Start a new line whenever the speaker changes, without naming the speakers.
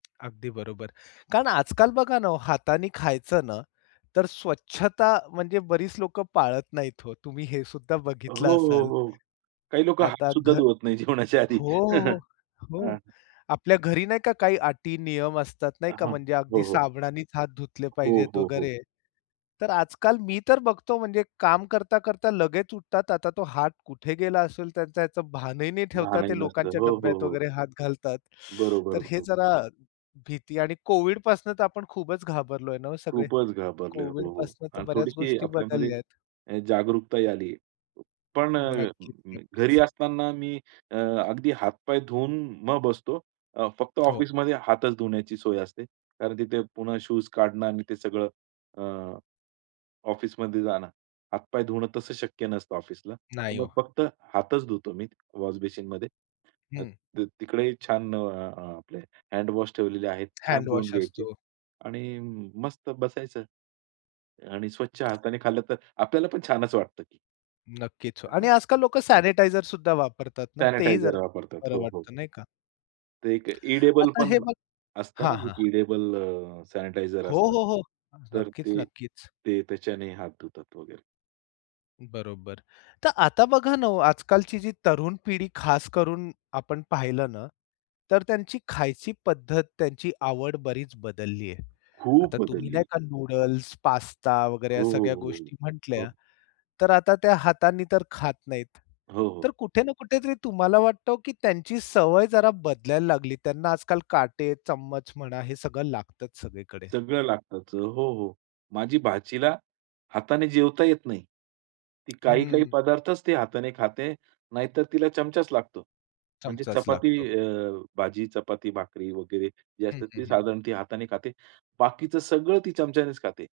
अगदी बरोबर. कारण आजकाल बघा ना हो हाताने खायचं ना, तर स्वच्छता म्हणजे बरीच लोकं पाळत नाहीत हो. तुम्ही हे सुद्धा
हो,
बघितलं
हो,
असाल.
हो. काही लोकं हात
आता
सुद्धा
घर.
धुवत नाही जेवणाच्या आधी.
हो, हो,
हां.
हो, हो. आपल्या घरी नाही का काही अटी नियम असतात नाही का
हां.
म्हणजे
हो,
अगदी
हो.
साबणानीच हात धुतले
हो,
पाहिजेत
हो, हो.
वगैरे. तर आजकाल मी तर बघतो म्हणजे काम करता-करता लगेच उठतात आता तो हात कुठे गेला असेल त्यांचा ह्याचं भानही नाही ठेवता
भानही
ते
नसतं.
लोकांच्या
हो, हो,
डब्यात
हो.
वगैरे हात घालतात.
बरोबर,
तर हे
बरोबर.
जरा भीती आणि कोव्हिडपासून तर आपण खूपच घाबरलोय ना हो सगळे.
खूपच घाबरले. हो, हो.
कोव्हिडपासून तर
आणि
बऱ्याच
थोडीशी
गोष्टी
आपल्यामध्ये
बदलल्या आहेत.
अ, जागरूकताही आली. पण अ,
नक्कीच,
[unintelligible] घरी
नक्कीच.
असताना मी अगदी हात-पाय धुवून मग बसतो. अ, फक्त
हो.
ऑफिसमध्ये हातच धुण्याची सोय असते. कारण तिथे पुन्हा शूज काढणं आणि ते सगळं अ, ऑफिसमध्ये जाणं. हातपाय धुणं तसं शक्य नसतं ऑफिसला. तर
नाही
मग
हो.
फक्त हातच धुतो मी वॉश बेसीनमध्ये. अ,
हं.
त तिकडेही छान अ, आपले हँडवॉश ठेवलेले आहेत. छान धुवून
हँडवॉश
घ्यायचे
असतो.
आणि मस्त बसायचं. आणि स्वच्छ हाताने खाल्लं तर आपल्याला पण छानच वाटतं की.
नक्कीच
हां,
आणि
हां.
आजकाल लोकं सॅनिटायझर सुद्धा वापरतात ना. ते ही जरा
सॅनिटायझर वापरतात.
बरं
हो, हो.
वाटत नाही का.
ते एक एडिबल
आता
पण
हे बघा
असतं ना
हां, हां, हां.
एडिबल अ, सॅनिटायझर
हो,
असतात.
हो, हो. अ,
तर ते
नक्कीच-नक्कीच.
ते त्याच्याने हात धुतात वगैरे.
बरोबर. तर आता बघा ना हो आजकालची जी तरुण पिढी खास करून आपण पाहिलं ना तर त्यांची खायची पद्धत त्यांची आवड बरीच बदलली आहे. आता
खूप
तुम्ही
बदलली.
नाही का नूडल्स, पास्ता वगैरे ह्या
हो, हो,
सगळ्या
हो,
गोष्टी
हो,
म्हटल्या
हो.
तर आता त्या हातानी तर खात नाहीत.
हो,
तर
हो.
कुठे ना कुठे तरी तुम्हाला वाटतं, की त्यांची सवय जरा बदलायला लागली. त्यांना आजकाल काटे चम्मच म्हणा हे सगळं लागतच सगळीकडे.
सगळं लागतंच. हो, हो. माझी भाचीला हाताने जेवता येत नाही. ती काही-काही
हं.
पदार्थच ती हाताने खाते. नाहीतर तिला चमचाच लागतो. म्हणजे
चमचाच
चपाती
लागतो.
अ, भाजी चपाती, भाकरी वगैरे जे
हं,
असतात
हं,
ते
हं.
साधारण ती हाताने खाते. बाकीचं सगळं ती चमच्यानेच खाते.